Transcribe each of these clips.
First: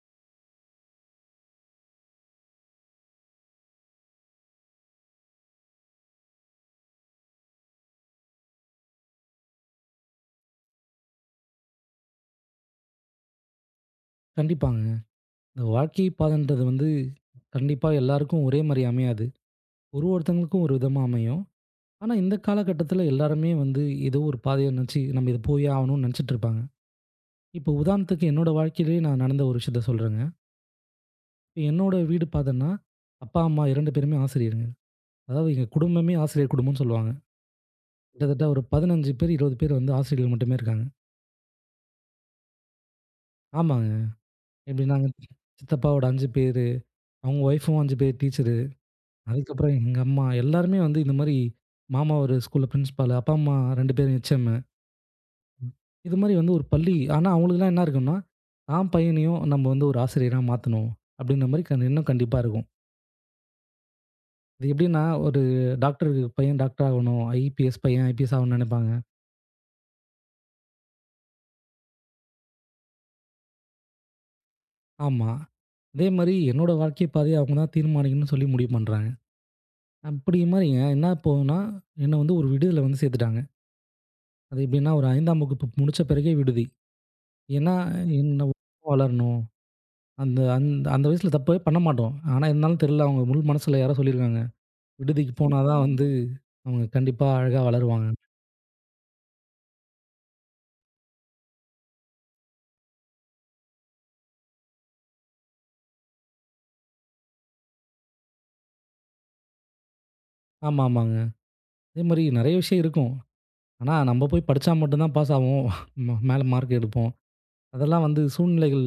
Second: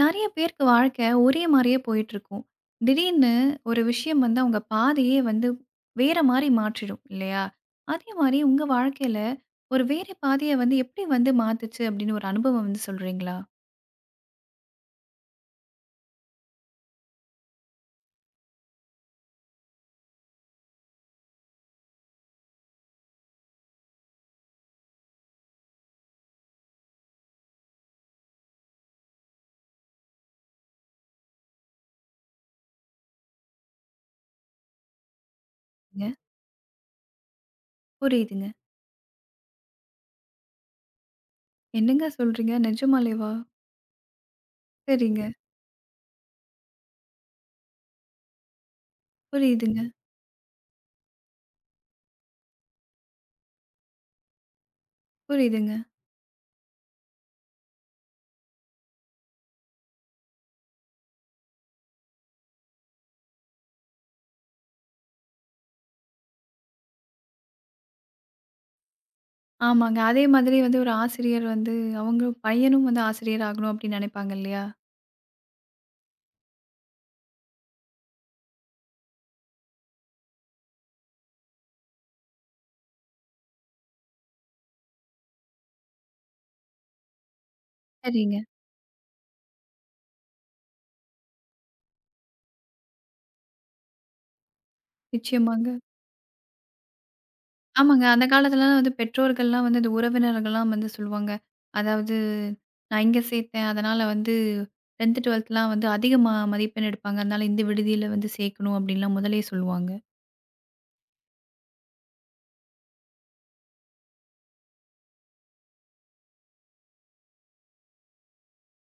நெறைய பேருக்கு வாழ்க்கை ஒரே மாரியே போயிட்டுருக்கும். திடீர்னு ஒரு விஷயம் வந்து அவங்க பாதையே வந்து வேற மாரி மாற்றிடும் இல்லையா? அதே மாரி உங்க வாழ்க்கையில ஒரு வேற பாதைய வந்து எப்படி வந்து மாத்துச்சு அப்படின்னு ஒரு அனுபவம் வந்து சொல்றீங்களா? கண்டிப்பாங்க. இந்த வாழ்க்கை பாதைன்றது வந்து கண்டிப்பா எல்லாருக்கும் ஒரே மாரி அமையாது. ஒரு ஒருத்தவங்களுக்கும் ஒரு விதமா அமையும். ஆனா, இந்த காலகட்டத்தில எல்லாருமே வந்து ஏதோ ஒரு பாதைய நினச்சு நம்ம இது போயே ஆகணும்னு நினச்சிட்டு இருப்பாங்க. இப்போ உதாரணத்துக்கு என்னோட வாழ்க்கையிலேயே நான் நடந்த ஒரு விஷயத்த சொல்றேங்க. இப்ப என்னோட வீடு பார்த்தன்னா, அப்பா, அம்மா 2 பேருமே ஆசிரியருங்க. அதாவது எங்க ங்க, குடும்பமே ஆசிரியர் குடும்பம்னு சொல்லுவாங்க. கிட்டத்தட்ட புரியுதுங்க. ஒரு 15 பேர், 20 பேர் வந்து ஆசிரியர்கள் மட்டுமே இருக்காங்க. என்னங்க சொல்றீங்க? நிஜமாலேவா? ஆமாங்க. எப்டி நாங்க சரிங்க. சித்தப்பாவோட 5 பேரு, அவங்க ஒய்ஃபும் 5 பேர் டீச்சர். அதுக்கப்புறம் புரியுதுங்க, எங்க அம்மா எல்லாருமே வந்து இந்த மாரி, மாமா ஒரு ஸ்கூல்ல பிரின்சிபாலு, அப்பா அம்மா 2 பேரும் ஹெச்எம்மு. புரியுதுங்க. இது மாரி வந்து ஒரு பள்ளி ஆனா அவங்களுக்குலாம் என்ன இருக்கும்னா, தான் பையனையும் நம்ம வந்து ஒரு ஆசிரியரா மாத்தணும். அப்படின்ற மாரி கண் எண்ணம் கண்டிப்பா இருக்கும். அது எப்படின்னா ஒரு டாக்டர் பையன் டாக்டர் ஆகணும். ஐபிஎஸ் பையன் ஐபிஎஸ் ஆகணும்னு நினைப்பாங்க. ஆமாங்க. அதே மாதிரி வந்து ஒரு ஆசிரியர் வந்து அவங்க பையனும் வந்து ஆசிரியர் ஆகணும் அப்படின்னு நெனைப்பாங்க இல்லையா? ஆமா. அதே மாரி என்னோட வாழ்க்கை பாதைய அவங்க தான் தீர்மானிக்கணும்னு சொல்லி முடிவு பண்றாங்க. அப்படி மாரிங்க என்ன போகும்னா, என்ன வந்து ஒரு விடுதியில வந்து சேர்த்துட்டாங்க. அது எப்படின்னா ஒரு 5ஆம் வகுப்பு முடிச்ச பிறகே விடுதி. ஏன்னா சரிங்க. என்ன வளரணும். அந்த அந்த அந்த வயசுல தப்பே பண்ண மாட்டோம். ஆனா, இருந்தாலும் தெரியல அவங்க முழு மனசுல யாரோ சொல்லியிருக்காங்க. விடுதிக்கு போனா நிச்சயமாங்க. தான் வந்து அவங்க கண்டிப்பா அழகா ஆமாங்க. வளருவாங்க. அந்த காலத்துலலாம் வந்து பெற்றோர்கள்லாம் வந்து, இந்த உறவினர்கள்லாம் வந்து சொல்லுவாங்க. அதாவது, "நான் இங்க சேர்த்தேன். அதனால வந்து 10த், 12த்லாம் வந்து அதிகமா மதிப்பெண் எடுப்பாங்க. அதனால இந்த விடுதியில வந்து சேர்க்கணும்." அப்படின்லாம் முதல்லயே சொல்லுவாங்க. ஆமா, ஆமாங்க. அதேமாரி நெறைய விஷயம் இருக்கும். ஆனா, நம்ம போய் படிச்சா மட்டும் தான் பாஸ் ஆவோம். மேல மார்க் எடுப்போம். அதெல்லாம் வந்து சூழ்நிலைகள்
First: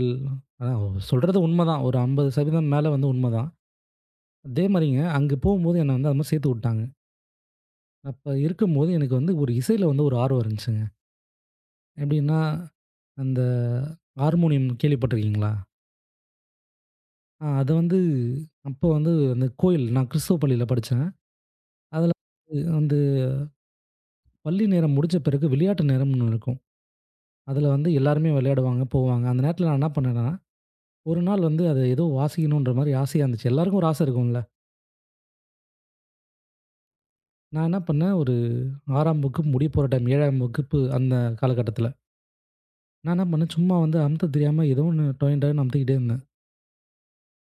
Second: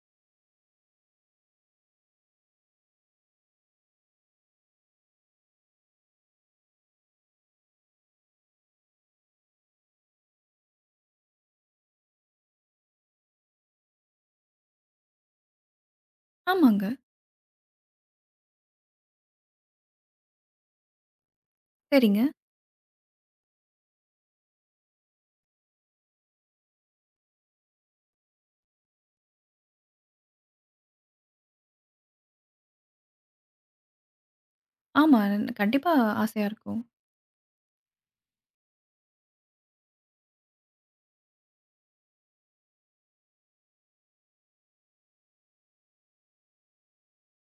அதான் சொல்றது உண்மதான். ஒரு 50% மேல வந்து உண்மதான். அதேமாரிங்க அங்க போகும்போது என்ன வந்து அது மாரி சேர்த்து விட்டாங்க. அப்ப இருக்கும்போது எனக்கு வந்து ஒரு இசையில வந்து ஒரு ஆர்வம் இருந்துச்சுங்க. எப்படின்னா, அந்த ஹார்மோனியம் கேள்விப்பட்டிருக்கீங்களா? ஆமாங்க. அது வந்து அப்போ வந்து அந்த கோயில் நான் கிறிஸ்துவ பள்ளியில படிச்சேன். அதுல சரிங்க. வந்து பள்ளி நேரம் முடிச்ச பிறகு விளையாட்டு நேரம்னு இருக்கும். அதுல வந்து எல்லாருமே விளையாடுவாங்க, போவாங்க. அந்த நேரத்துல நான் என்ன பண்ணேன்னா, ஒரு நாள் வந்து அத ஏதோ வாசிக்கணுன்ற மாரி ஆசையா இருந்துச்சு. எல்லாருக்கும் ஒரு ஆசை இருக்கும்ல. ஆமா. கண்டிப்பா ஆசையா இருக்கும். நான் என்ன பண்ணேன், ஒரு 6ஆம் வகுப்பு முடிய போற டைம் 7ஆம் வகுப்பு அந்த காலகட்டத்துல. நான் என்ன பண்ணேன், சும்மா வந்து அமுத்த தெரியாம ஏதோ ஒண்ணு டொயின் டொயன்னு அமுத்திக்கிட்டே இருந்தேன்.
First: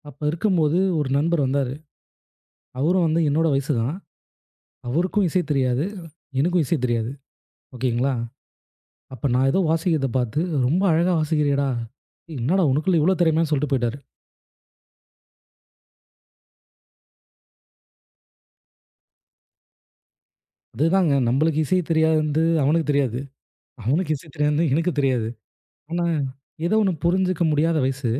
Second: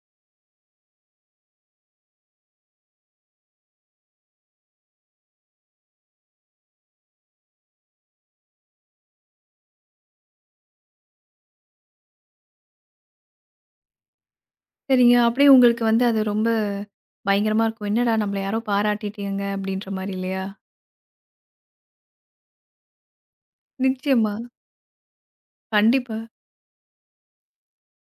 அப்ப இருக்கும்போது ஒரு நண்பர் வந்தாரு. அவரும் வந்து என்னோட வயசு தான். அவருக்கும் இசை தெரியாது. எனக்கும் இசை தெரியாது. ஓகேங்களா? அப்ப நான் ஏதோ வாசிக்கிறத பார்த்து, "ரொம்ப அழகா வாசிக்கிறியேடா! ஏய் என்னடா உனக்குள்ள இவ்ளோ திறமையான்னு" சொல்லிட்டு போயிட்டாரு. சரிங்க. அப்படியே உங்களுக்கு வந்து அது ரொம்ப பயங்கரமா இருக்கும். "என்னடா நம்மள யாரோ பாராட்டிட்டாங்க." அப்படின்ற மாரி இல்லையா? அதுதாங்க நம்மளுக்கு இசை தெரியாதுன்து அவனுக்கு தெரியாது. அவனுக்கு இசை நிச்சயமா. தெரியாதுன்னு எனக்கு தெரியாது. ஆனா, கண்டிப்பா. ஏதோ ஒண்ணு புரிஞ்சுக்க முடியாத வயசு.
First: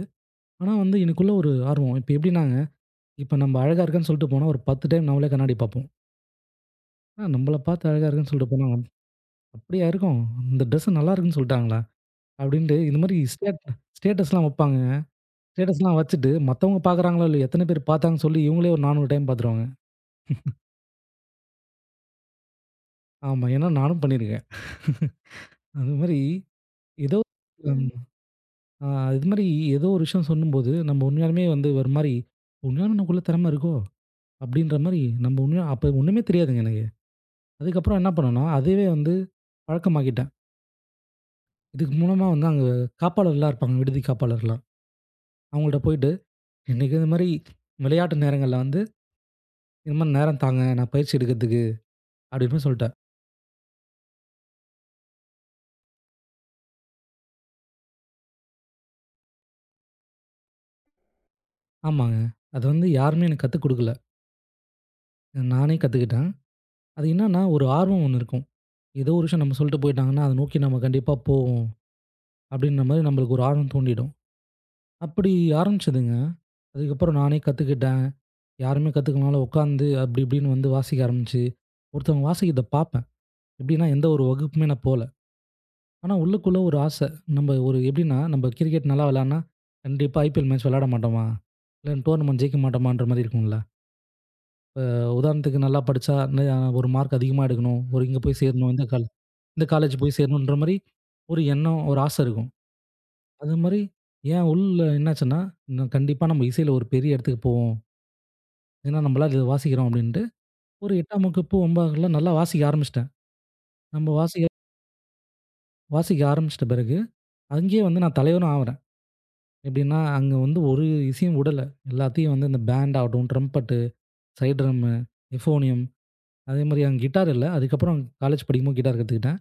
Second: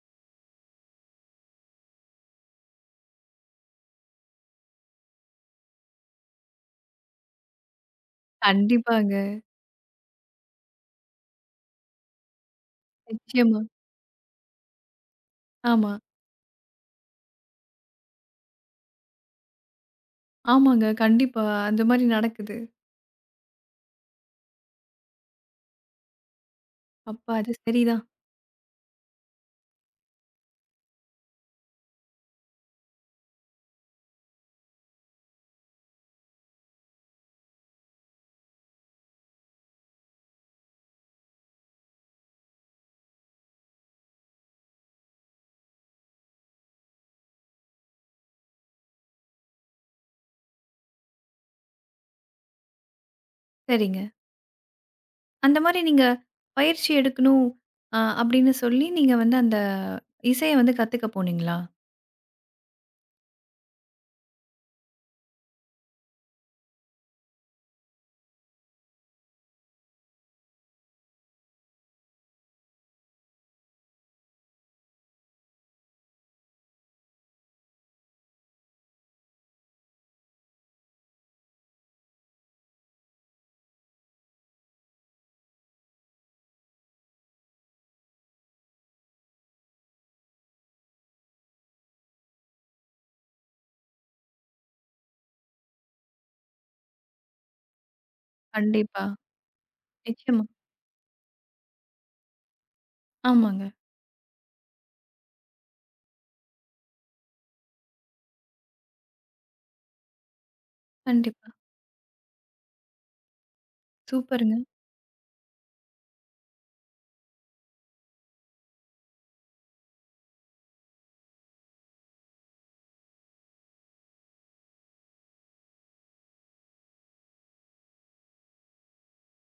ஆனா வந்து எனக்குள்ள ஒரு ஆர்வம். இப்ப எப்படின்னாங்க, இப்ப நம்ம அழகா இருக்கன்னு சொல்லிட்டு போனா ஒரு 10 டைம் நம்மளே கண்ணாடி பார்ப்போம். "அ நம்மள பார்த்து அழகா இருக்குன்னு சொல்லிட்டு போனா, கண்டிப்பாங்க. அப்படியா இருக்கும்? இந்த ட்ரெஸ் நல்லா இருக்குன்னு சொல்லிட்டாங்களா?" அப்படின்ட்டு இந்த மாரி ஸ்டேட் நிச்சயமா. ஸ்டேட்டஸ்லாம் வைப்பாங்கங்க. ஆமா. ஸ்டேட்டஸ்லாம் வச்சுட்டு மத்தவங்க பார்க்குறாங்களோ இல்லையோ, எத்தன பேர் பார்த்தாங்கன்னு சொல்லி இவங்களே ஒரு 400 டைம் பார்த்துருவாங்க. ஆமாங்க. கண்டிப்பா. அந்த மாரி நடக்குது. ஆமா. ஏன்னா நானும் பண்ணியிருக்கேன். அது மாரி ஏதோ அப்பா அது ம். சரிதான். ஆ இது மாரி ஏதோ ஒரு விஷயம் சொல்லும்போது, நம்ம உண்மையாலுமே வந்து ஒரு மாரி, "உண்மையாலுமே நமக்குள்ள திறமை இருக்கோ?" அப்படின்ற மாரி நம்ம உண்மையா அப்ப ஒண்ணுமே தெரியாதுங்க எனக்கு. அதுக்கப்புறம் என்ன பண்ணேன்னா, அதுவே வந்து பழக்கமாக்கிட்டேன். இதுக்கு மூலமா வந்து அங்க காப்பாளர்லாம் இருப்பாங்க, விடுதி காப்பாளர்லாம். அவங்கள்ட்ட போயிட்டு, "இன்னைக்கு இந்த மாரி விளையாட்டு நேரங்கள்ல வந்து, இந்த மாரி நேரம் தாங்க, நான் பயிற்சி எடுக்கிறதுக்கு" அப்படின்னு போய் சொல்லிட்டேன். சரிங்க. அந்த மாரி நீங்க பயிற்சி எடுக்கணும் அப்படின்னு சொல்லி, நீங்க வந்து அந்த இசைய வந்து கத்துக்க போனீங்களா? ஆமாங்க. அது வந்து யாருமே எனக்கு கத்துக் குடுக்கல. நானே கத்துக்கிட்டேன். அது என்னன்னா, ஒரு ஆர்வம் ஒண்ணு இருக்கும். ஏதோ ஒரு விஷயம் நம்ம சொல்லிட்டு போயிட்டாங்கன்னா, அத நோக்கி நம்ம கண்டிப்பா போவோம். அப்படின்ற மாரி நம்மளுக்கு ஒரு ஆர்வம் தூண்டிடும். அப்படி ஆரம்பிச்சதுங்க. அதுக்கப்புறம் நானே கத்துக்கிட்டேன். யாருமே கத்துக்கலனாலும் உட்காந்து அப்படி இப்படின்னு வந்து வாசிக்க ஆரம்பிச்சு, ஒருத்தவங்க வாசிக்கிறத பார்ப்பேன். எப்படின்னா எந்த ஒரு வகுப்புமே நான் போல. ஆனா உள்ளுக்குள்ள ஒரு ஆசை. நம்ம ஒரு எப்படின்னா நம்ம கிரிக்கெட் நல்லா விளையாடுனா, கண்டிப்பா ஐபிஎல் மேட்ச் விளையாட மாட்டோமா? இல்ல டோர்னமெண்ட் ஜெயிக்க மாட்டோமான்ற மாரி இருக்கும்ல. உதாரணத்துக்கு நல்லா படிச்சா ஒரு மார்க் அதிகமா எடுக்கணும். ஒரு இங்க போய் சேரணும். கண்டிப்பா. இந்த காலேஜ் போய் நிச்சயமா. சேரணுன்ற மாரி ஒரு எண்ணம், ஒரு ஆசை இருக்கும். அது ஆமாங்க. மாரி ஏன் உள்ள என்னாச்சுன்னா, நான் கண்டிப்பா நம்ம இசையில ஒரு பெரிய இடத்துக்கு போவோம். ஏன்னா நம்மளாம் இத வாசிக்கிறோம் அப்படின்ட்டு, ஒரு 8ஆம் கண்டிப்பா. வகுப்பு, 9ஆவதுல நல்லா வாசிக்க ஆரம்பிச்சுட்டேன். நம்ம வாசிக்க சூப்பருங்க. வாசிக்க ஆரம்பிச்சிட்ட பிறகு, அங்கேயே வந்து நான் தலைவனும் ஆவுறேன். எப்படின்னா, அங்க வந்து ஒரு இசையும் விடல. எல்லாத்தையும் வந்து இந்த பேண்ட் ஆகட்டும், ட்ரம்பெட்டு, சைடு ட்ரம்மு, எஃபோனியம் அதே மாரி அங்க கிட்டார் இல்ல. அதுக்கப்புறம் காலேஜ் படிக்கும்போது கிட்டார் கத்துக்கிட்டேன்.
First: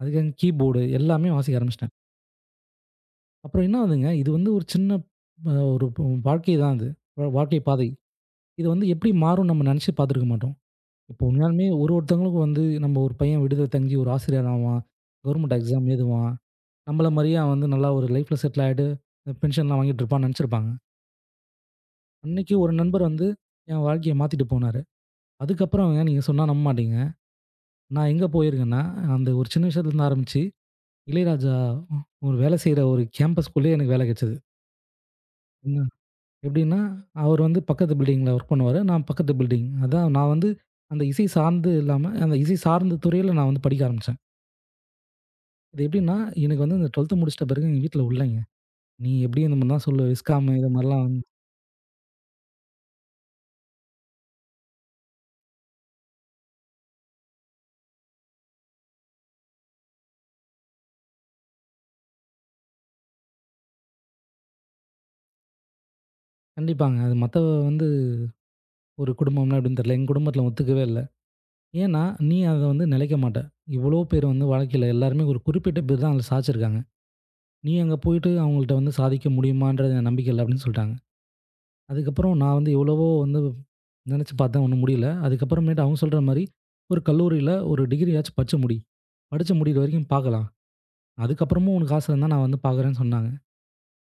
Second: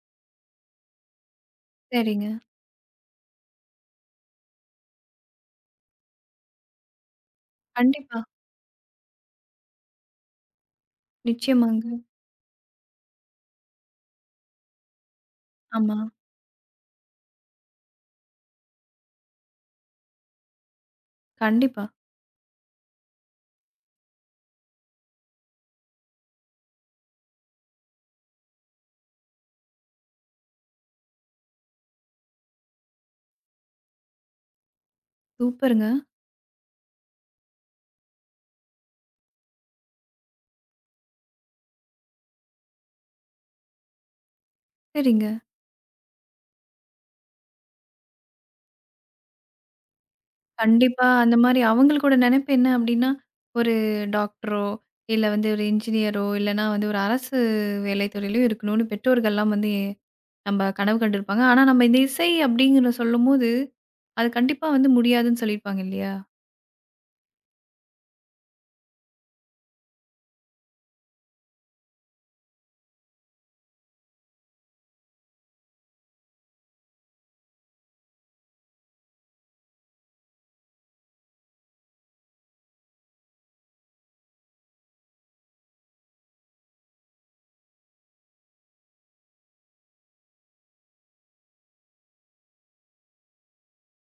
அதுக்கு அங்க கீபோர்டு எல்லாமே வாசிக்க ஆரம்பிச்சுட்டேன். சரிங்க. அப்புறம் என்ன ஆகுதுங்க, இது வந்து ஒரு சின்ன ஒரு வாழ்க்கை தான் அது. வாழ்க்கை பாதை. கண்டிப்பா. இது வந்து எப்படி மாறும்னு நம்ம நெனச்சு பார்த்துருக்க மாட்டோம். இப்போ உண்மையாலுமே நிச்சயமாங்க. ஒரு ஒருத்தவங்களுக்கும் வந்து நம்ம ஒரு பையன் விடுதல தங்கி ஒரு ஆசிரியர் ஆவான். கவர்மெண்ட் எக்ஸாம் ஆமா. எழுதுவான். நம்மள மாரியே அவன் வந்து நல்லா ஒரு லைஃப்ல செட்டில் ஆயிட்டு, பென்ஷன்லாம் வாங்கிட்டு இருப்பான்னு நெனச்சிருப்பாங்க. கண்டிப்பா. அன்னைக்கு ஒரு நண்பர் வந்து என் வாழ்க்கைய மாத்திட்டு போனாரு. அதுக்கப்புறம் நீங்க சொன்னா நம்ப மாட்டீங்க. நான் எங்க போயிருக்கேன்னா, அந்த ஒரு சின்ன விஷயத்துலருந்து ஆரம்பிச்சு, இளையராஜா ஒரு வேலை செய்ற ஒரு கேம்பஸ்க்குள்ளேயே எனக்கு வேலை கெடச்சது. சூப்பருங்க. எப்படின்னா, அவர் வந்து பக்கத்து பில்டிங்ல ஒர்க் பண்ணுவாரு. நான் பக்கத்து பில்டிங். அதான் நான் வந்து அந்த இசை சார்ந்து இல்லாம, அந்த இசை சார்ந்த துறையில நான் வந்து படிக்க ஆரம்பிச்சேன். சரிங்க. இது எப்படின்னா, எனக்கு வந்து இந்த 12த் முடிச்சிட்ட பிறகு எங்க வீட்ல உடலைங்க. "நீ எப்படியும் இந்த மாரிலாம் சொல்லுவ, விஸ்காம் இது கண்டிப்பா மாரிலாம்" அந்த மாரி அவங்களோட நெனைப்பு என்ன அப்படின்னா, ஒரு டாக்டரோ, இல்ல வந்து ஒரு இன்ஜினியரோ, இல்லன்னா வந்து ஒரு அரசு வேலை துறையிலோ இருக்கணும்னு பெற்றோர்கள்லாம் வந்து நம்ம கனவு கண்டிருப்பாங்க. ஆனா நம்ம இந்த இசை அப்படிங்கிற சொல்லும்போது அது கண்டிப்பா வந்து முடியாதுன்னு சொல்லியிருப்பாங்க இல்லையா? கண்டிப்பாங்க. அது மத்த வந்து ஒரு குடும்பம்னா எப்படின்னு தெரியல. எங்க குடும்பத்தில ஒத்துக்கவே இல்ல. ஏன்னா, "நீ அத வந்து நிலைக்க மாட்ட. இவ்வளோ பேர் வந்து வாழ்க்கையில எல்லாருமே ஒரு குறிப்பிட்ட பேர் தான் அதில சாதிச்சிருக்காங்க. நீ அங்க போயிட்டு அவங்கள்ட்ட வந்து சாதிக்க முடியுமான்றது எனக்கு நம்பிக்கை இல்ல" அப்படின்னு சொல்ட்டாங்க. அதுக்கப்புறம் நான் வந்து எவ்வளவோ வந்து நினச்சு பார்த்தேன் ஒன்றும் முடியல. அதுக்கப்புறமேட்டு அவங்க சொல்ற மாரி, ஒரு கல்லூரியில ஒரு டிகிரியாச்சும் படிச்சு முடி. படிச்சு முடியிற வரைக்கும் பார்க்கலாம். அதுக்கப்புறமும் உனக்கு ஆசை இருந்தா நான் வந்து பார்க்குறேன்னு சொன்னாங்க.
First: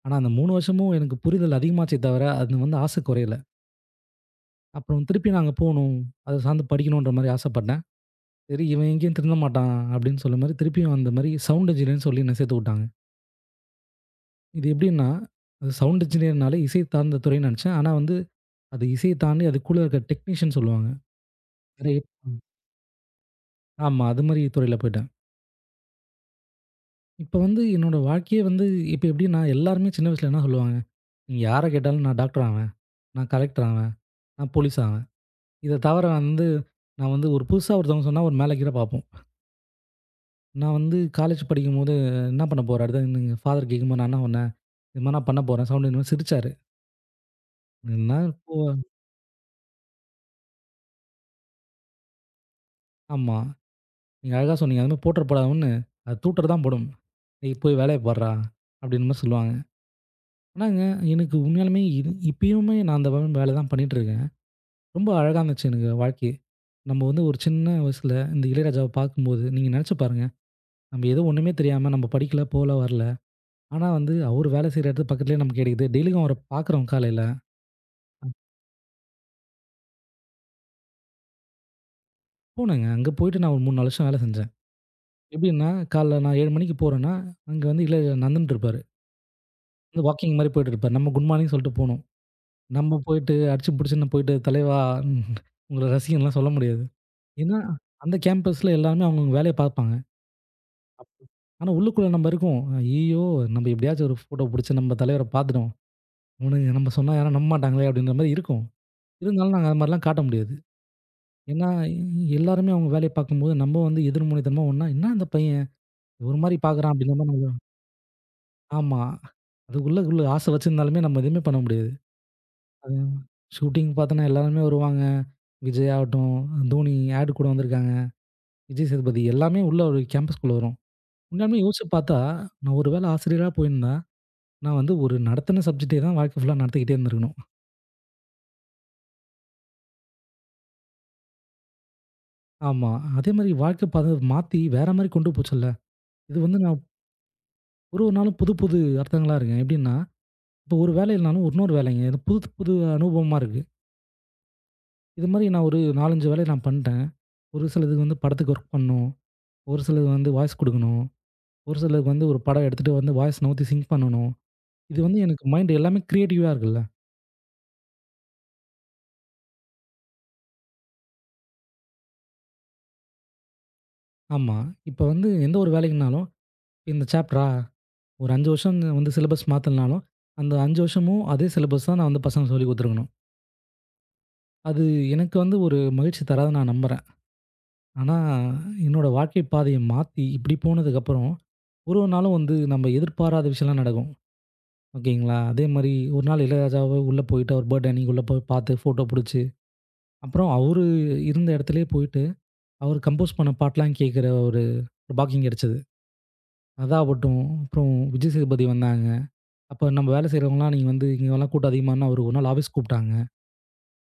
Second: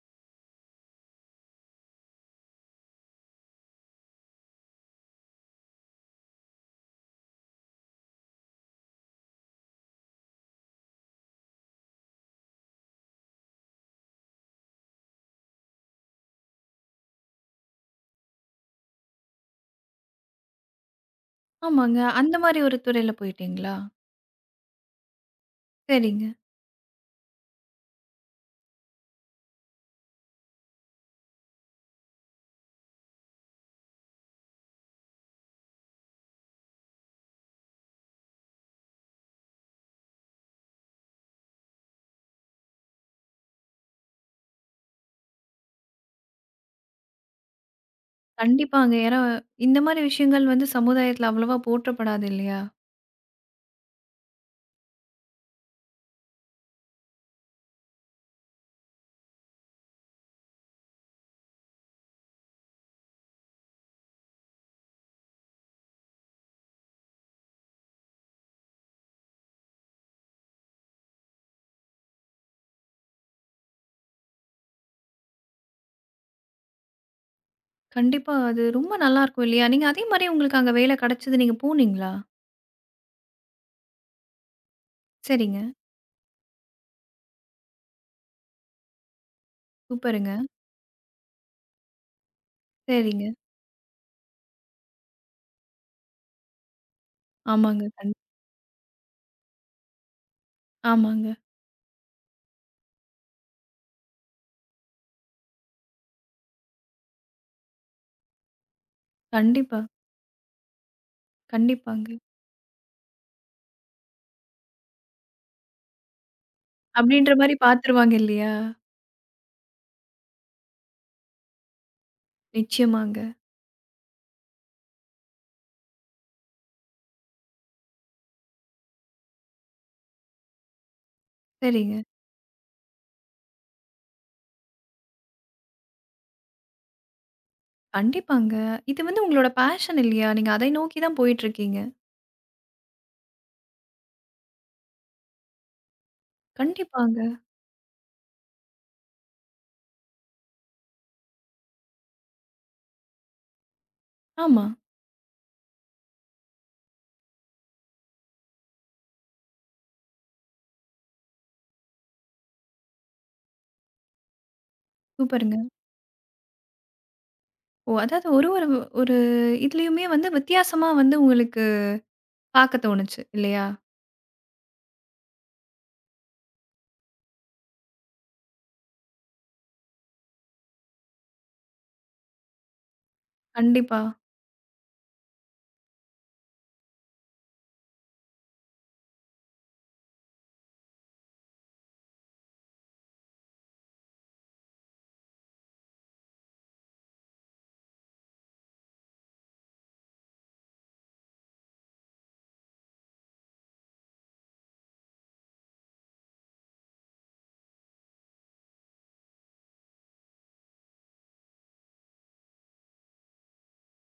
ஆனா அந்த 3 வருஷமும் எனக்கு புரிதல் அதிகமாச்சே தவிர, அது வந்து ஆசை குறையல. அப்புறம் திருப்பி நான் அங்க போணும். அதை சார்ந்து படிக்கணுன்ற மாரி ஆசைப்பட்டேன். சரி இவன் எங்கேயும் திருந்த மாட்டான் அப்படின்னு சொல்ல மாரி திருப்பியும் அந்த மாரி சவுண்ட் இன்ஜினியர்ன்னு சொல்லி என்னை சேர்த்து விட்டாங்க. இது எப்படின்னா, அது சவுண்ட் இன்ஜினியர்னாலே இசை சார்ந்த துறைன்னு நினச்சேன். ஆனா வந்து அது இசையை தாண்டி அதுக்குள்ள இருக்க டெக்னீஷியன் சொல்லுவாங்க. நிறைய. ஆமாங்க. அந்த மாரி ஒரு துறையில போயிட்டீங்களா? ஆமா. அது மாரி துறையில போயிட்டேன். சரிங்க. இப்ப வந்து என்னோட வாழ்க்கையே வந்து இப்ப எப்படின்னா, எல்லாருமே சின்ன வயசுல என்ன சொல்லுவாங்க, நீங்க யார கேட்டாலும் நான் டாக்டர் ஆவேன், நான் கலெக்டர் ஆவேன், நான் போலீஸ் ஆவேன். இத தவிர வந்து நான் வந்து ஒரு புதுசா ஒருத்தவங்க சொன்னா ஒரு மேல கீழ பார்ப்போம். நான் வந்து காலேஜ் படிக்கும்போது என்ன பண்ண போற? அடுத்து எங்க ஃபாதர் கேட்கும்போது நான் என்ன பண்ணேன்? இது மாரி நான் பண்ண போறேன். சவுண்ட் இந்த மாரி சிரிச்சாரு. என்ன போ கண்டிப்பாங்க. ஏன்னா இந்த மாரி விஷயங்கள் வந்து சமுதாயத்துல அவ்வளவா போற்றப்படாது இல்லையா? ஆமா. நீங்க அழகா சொன்னீங்க. அது மாரி போட்டுற போடாதுன்னு அது தூட்டர் தான் போடும். "ஏய் போய் வேலைய பார்றா" அப்படின்ற மாரி சொல்லுவாங்க. ஆனாங்க, எனக்கு உண்மையாலுமே இது இப்பயுமே நான் அந்த வேலை தான் பண்ணிட்டுருக்கேன். ரொம்ப அழகா இருந்துச்சு எனக்கு வாழ்க்கையே. நம்ம வந்து ஒரு சின்ன வயசுல இந்த இளையராஜாவ பார்க்கும்போது, நீங்க நினைச்சு பாருங்க. நம்ம ஏதோ ஒண்ணுமே தெரியாம நம்ம படிக்கல, போல, வரல. ஆனா வந்து அவரு வேலை செய்ற இடத்து பக்கத்துலயே நமக்கு கிடைக்குது. டெய்லிக்கும் அவர பார்க்குறோம் காலையில. கண்டிப்பா அது ரொம்ப நல்லாருக்கும் இல்லையா? நீங்க அதே மாரி உங்களுக்கு அங்க வேலை கிடைச்சது நீங்க போனீங்களா? போனேங்க. அங்க போயிட்டு நான் ஒரு 3, 4 வருஷம் வேலை செஞ்சேன். சரிங்க. எப்படின்னா, காலைல நான் 7 மணிக்கு போறேன்னா, அங்க வந்து இளையராஜா நடந்துட்டு இருப்பாரு. வந்து வாக்கிங் சூப்பருங்க. மாரி போயிட்டு இருப்பாரு. நம்ம குட் மார்னிங் சொல்லிட்டு போணும். நம்ம சரிங்க. போயிட்டு அடிச்சு புடிச்சுன்னு போயிட்டு, தலைவா உங்கள ரசிகன்லாம் சொல்ல முடியாது. ஏன்னா, ஆமாங்க. கண் அந்த கேம்பஸ்ல எல்லாருமே அவங்கவங்க வேலைய பார்ப்பாங்க. ஆமாங்க. ஆனா, உள்ளுக்குள்ள நம்ம இருக்கோம். ஐய்யயோ! நம்ம எப்படியாச்சும் ஒரு ஃபோட்டோ புடிச்சு நம்ம தலைவர பார்த்துட்டோம். இவனுங்க நம்ம சொன்னா யாரும் நம்ப மாட்டாங்களே! அப்படின்ற மாரி இருக்கும். இருந்தாலும் நாங்க அது கண்டிப்பா, மாரிலாம் காட்ட முடியாது. ஏன்னா, கண்டிப்பாங்க. எல்லாருமே அவங்க வேலைய பார்க்கும்போது, நம்ம வந்து எதிர்முனைத்தனமா ஒண்ணா, "என்ன இந்த பையன்? ஒரு மாரி பார்க்குறான்." அப்படின்ற மாரி அப்படின்ற நம்மள மாரி பார்த்துருவாங்க இல்லையா? ஆமா. அது உள்ளுக்குள்ள ஆசை வச்சிருந்தாலுமே நம்ம எதுவுமே பண்ண முடியாது. அது நிச்சயமாங்க. ஷூட்டிங் பார்த்தோன்னா எல்லாருமே வருவாங்க. விஜய் ஆகட்டும், தோனி ஆட் கூட வந்திருக்காங்க. விஜய் சேதுபதி எல்லாமே உள்ள ஒரு கேம்பஸ்குள்ள வரும். உண்மையாலுமே யோசிச்சு சரிங்க. பார்த்தா, நான் ஒரு வேளை ஆசிரியரா போயிருந்தா, நான் வந்து ஒரு நடத்தின சப்ஜெக்ட்டே தான் வாழ்க்கை ஃபுல்லா நடத்திக்கிட்டே இருந்திருக்கணும். கண்டிப்பாங்க. இது வந்து உங்களோட பேஷன் இல்லையா? நீங்க அதை நோக்கி தான் போயிட்டுருக்கீங்க. ஆமா. அதேமாரி வாழ்க்கை பாதை மாத்தி வேற மாரி கொண்டு போச்சுல்ல. இது வந்து நான் கண்டிப்பாங்க. ஒரு ஒரு நாளும் புது புது அர்த்தங்களா இருக்கேன். எப்படின்னா, இப்போ ஒரு வேலை இல்லனாலும் இன்னொரு வேலைங்க. இது புது புது அனுபவமா இருக்கு. ஆமா. இது மாரி நான் ஒரு 4, 5 வேலைய நான் பண்ட்டேன். ஒரு சிலதுக்கு வந்து படத்துக்கு ஒர்க் பண்ணணும். ஒரு சிலது வந்து வாய்ஸ் குடுக்கணும். ஒரு சிலருக்கு வந்து ஒரு படம் எடுத்துட்டு வந்து வாய்ஸ் நவுத்தி சிங்க் பண்ணணும். இது வந்து எனக்கு சூப்பருங்க. மைண்ட் எல்லாமே கிரியேட்டிவா இருக்குல்ல. ஓ! அதாவது ஒரு ஒரு ஒரு இதுலயுமே வந்து வித்தியாசமா வந்து உங்களுக்கு பார்க்க தோணுச்சு இல்லையா? ஆமா. இப்ப வந்து எந்த ஒரு வேலைக்குனாலும், இந்த சாப்டரா? ஒரு 5 வருஷம் இந்த வந்து சிலபஸ் மாத்தலனாலும், அந்த 5 வருஷமும் அதே சிலபஸ் தான் நான் வந்து பசங்களுக்கு சொல்லிக் குடுத்துருக்கணும். கண்டிப்பா. அது எனக்கு வந்து ஒரு மகிழ்ச்சி தராதுன்னு நான் நம்புறேன். ஆனா, என்னோட வாழ்க்கை பாதைய மாத்தி இப்படி போனதுக்கப்புறம், ஒரு ஒரு நாளும் வந்து நம்ம எதிர்பாராத விஷயம்லாம் நடக்கும். ஓகேங்களா? அதே மாரி ஒரு நாள் இளையராஜாவ உள்ள போயிட்டு அவர் பர்த்டே அன்னைக்கு உள்ள போய் பார்த்து ஃபோட்டோ புடிச்சு, அப்புறம் அவரு இருந்த இடத்துலயே போயிட்டு, அவர் கம்போஸ் பண்ண பாட்டெல்லாம் கேட்கிற ஒரு பாக்கியம் கிடைச்சது. அதாகட்டும், அப்புறம் விஜய் சேதுபதி வந்தாங்க. அப்ப நம்ம வேலை செய்றவங்கலாம், "நீங்க வந்து இங்கலாம் கூட்டம் அதிகமானா" அவரு ஒரு நாள் ஆஃபீஸ் கூப்பிட்டாங்க.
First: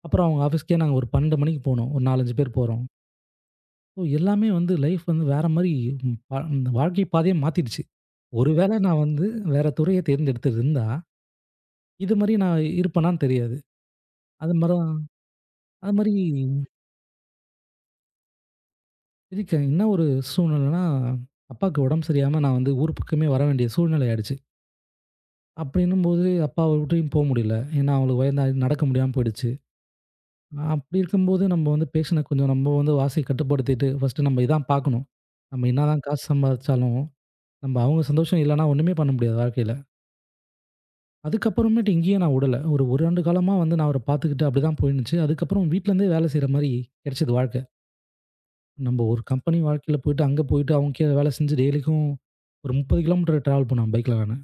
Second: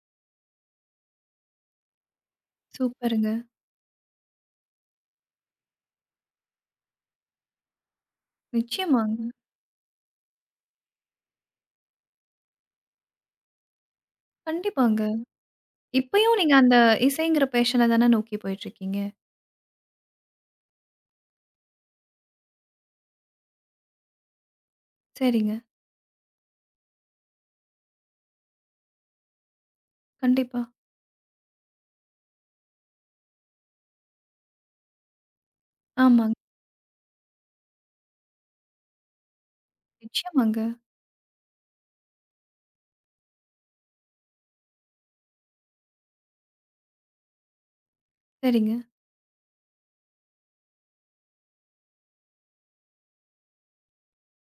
அப்புறம் அவங்க ஆஃபீஸ்க்கே நாங்க ஒரு 12 மணிக்கு போனோம். ஒரு 4, 5 பேர் போறோம். சூப்பருங்க. ஸோ எல்லாமே வந்து லைஃப் வந்து வேற மாரி ம் ப வாழ்க்கை பாதையே மாத்திடுச்சு. ஒரு வேளை நான் நிச்சயமாங்க. வந்து வேற துறைய தேர்ந்தெடுத்திருந்தா, இது மாரி நான் இருப்பேனான்னு தெரியாது. அது மாரி தான். கண்டிப்பாங்க. அது மாரி இப்பயும் நீங்க அந்த இசைங்கிற பேஷன தானே நோக்கி போயிட்டுருக்கீங்க. இதுக்கு என்ன ஒரு சூழ்நிலைன்னா, அப்பாவுக்கு உடம்பு சரியில்லாம நான் வந்து ஊர் பக்கமே வர வேண்டிய சூழ்நிலை ஆயிடுச்சு. சரிங்க. அப்படின்னும்போது அப்பாவ விட்டுயும் போ முடியல. ஏன்னா அவங்களுக்கு வயதாகி நடக்க முடியாம போயிடுச்சு. கண்டிப்பா. அப்படி இருக்கும்போது நம்ம வந்து பேஷண்ட்ட கொஞ்சம் நம்ம வந்து ஆசைய கட்டுப்படுத்திட்டு, ஃபர்ஸ்ட்டு நம்ம இதான் பார்க்கணும். நம்ம என்னதான் காசு ஆமாங்க. சம்பாதிச்சாலும் நம்ம அவங்க சந்தோஷம் இல்லைன்னா ஒண்ணுமே பண்ண முடியாது வாழ்க்கையில. நிச்சயமாங்க. அதுக்கப்புறமேட்டு இங்கேயும் நான் உடல. ஒரு 1, 2 காலமா வந்து நான் அவர பார்த்துக்கிட்டு அப்படிதான் போயிருந்துச்சு. அதுக்கப்புறம் வீட்லருந்தே வேலை செய்ற மாரி கிடைச்சது வாழ்க்கை. சரிங்க. நம்ம ஒரு கம்பெனி வாழ்க்கையில போயிட்டு, அங்க போயிட்டு அவங்க கீழ வேலை செஞ்சு டெய்லிக்கும் ஒரு 30 கிலோமீட்டர் டிராவல் பண்ணுவேன் பைக்ல நானு.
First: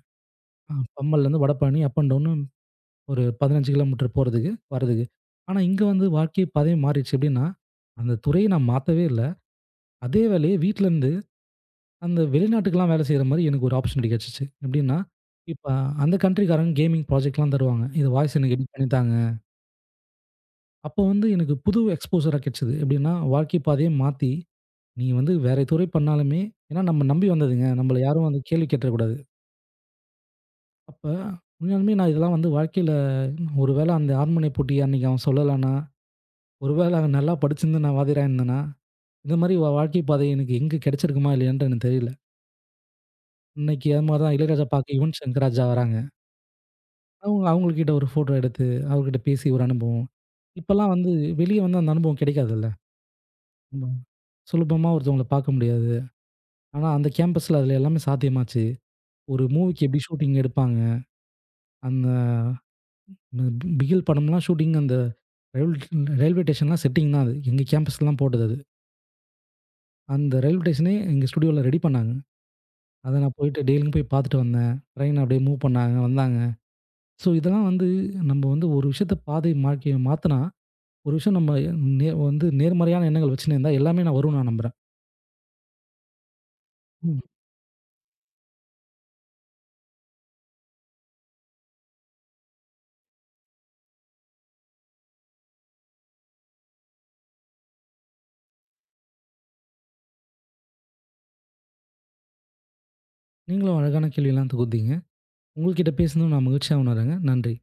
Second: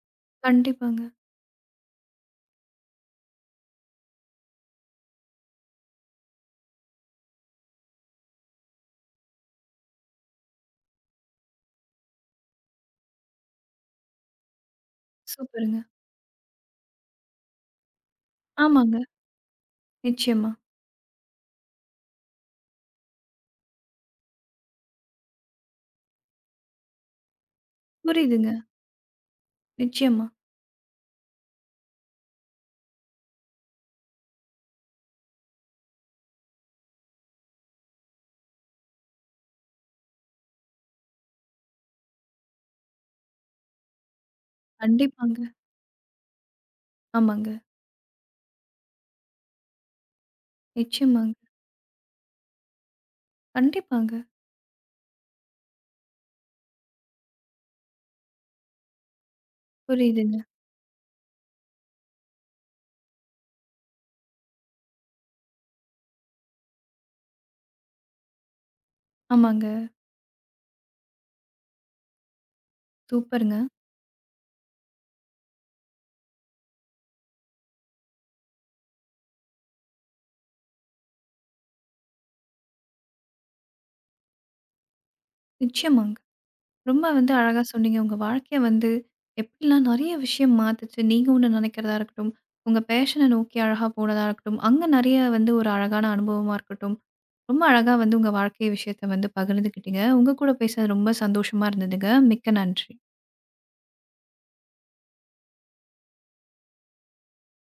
அ கண்டிப்பாங்க. பம்மல்லேருந்து வடபழனி அப் அண்ட் டவுன் ஒரு 15 கிலோமீட்டர் போறதுக்கு, வரதுக்கு. ஆனா இங்க வந்து வாழ்க்கை பாதையே மாறிடுச்சு. எப்படின்னா, அந்த துறையை நான் மாத்தவே இல்ல. அதே வேலைய வீட்லருந்து அந்த வெளிநாட்டுக்கெல்லாம் வேலை செய்ற மாரி எனக்கு ஒரு ஆப்பர்ச்சுனிட்டி கெடச்சுச்சு. எப்டின்னா, இப்ப சூப்பருங்க. அந்த கண்ட்ரிக்காரங்க கேமிங் ப்ராஜெக்ட்லாம் தருவாங்க. இது வாய்ஸ் எனக்கு எடிட் பண்ணி ஆமாங்க. தாங்க. நிச்சயமா. அப்போ வந்து எனக்கு புது எக்ஸ்போஷரா கெடச்சது. எப்டின்னா, வாழ்க்கை பாதைய மாத்தி, நீ வந்து வேற துறை பண்ணாலுமே ஏன்னா நம்ம நம்பி வந்ததுங்க. நம்மள யாரும் வந்து புரியுதுங்க. கேள்வி கேட்டுறக்கூடாது. நிச்சயமா. அப்ப உண்மையாலுமே நான் இதெல்லாம் வந்து வாழ்க்கையில ஒரு வேள அந்த அரண்மனை போட்டி அன்னைக்கு அவன் சொல்லலன்னா, ஒரு வேள அவன் நல்லா படிச்சிருந்து நான் வாத்தியாரா இருந்தேன்னா, இந்த மாரி வாழ்க்கை பாதை எனக்கு எங்க கெடச்சிருக்குமா இல்லையான்ட்டு எனக்கு தெரியல. இன்னைக்கு அது மாரி தான் இளையராஜா பாக்க யுவன் கண்டிப்பாங்க. சங்கர் ராஜா வராங்க. அவங்க ஆமாங்க. அவங்ககிட்ட ஒரு ஃபோட்டோ எடுத்து, அவர்கிட்ட பேசி ஒரு அனுபவம். இப்பலாம் வந்து நிச்சயமாங்க. வெளிய வந்து அந்த அனுபவம் கிடைக்காதுல்ல. நம்ம கண்டிப்பாங்க. சுலபமா ஒருத்தவங்கள பாக்க முடியாது. ஆனா அந்த கேம்பஸ்ல அதுல எல்லாமே சாத்தியமாச்சு. ஒரு மூவிக்கு எப்படி ஷூட்டிங் புரியுதுங்க. எடுப்பாங்க. அந்த பி பிகில் படம்லாம் ஷூட்டிங் அந்த ரயில் ரயில்வே ஸ்டேஷன்லாம் செட்டிங் தான் அது. எங்க கேம்பஸ்லலாம் போட்டது அது. ஆமாங்க. அந்த ரயில்வே ஸ்டேஷனே எங்க ஸ்டுடியோல ரெடி பண்ணாங்க. அத நான் சூப்பருங்க. போயிட்டு டெய்லியும் போய் பாத்துட்டு வந்தேன். ட்ரெயின் அப்படியே மூவ் பண்ணாங்க, வந்தாங்க. ஸோ இதெல்லாம் வந்து நம்ம வந்து ஒரு விஷயத்த பாதை மாற்றி மாத்துனா ஒரு விஷயம் நம்ம வந்து நேர்மறையான எண்ணங்கள் வச்சுன்னு இருந்தா, எல்லாமே நான் வரும்னு நான் நம்புறேன். நிச்சயமாங்க. ரொம்ப ம். வந்து அழகா சொன்னீங்க. உங்க வாழ்க்கைய வந்து எப்படிலாம் நெறைய விஷயம் மாத்துச்சு. நீங்க ஒண்ணு நெனைக்கிறதா இருக்கட்டும், உங்க பேஷன நோக்கி அழகா போனதா இருக்கட்டும், அங்க நெறைய வந்து ஒரு அழகான அனுபவமா இருக்கட்டும். ரொம்ப அழகா வந்து உங்க வாழ்க்கை விஷயத்த வந்து பகிர்ந்துக்கிட்டீங்க. உங்க கூட பேசுனது ரொம்ப சந்தோஷமா இருந்ததுங்க. மிக்க நன்றி. நீங்களும் அழகான கேள்விலாம் தொகுத்தீங்க. உங்கள்கிட்ட பேசினது நான் மகிழ்ச்சியா உணர்றேங்க. நன்றி.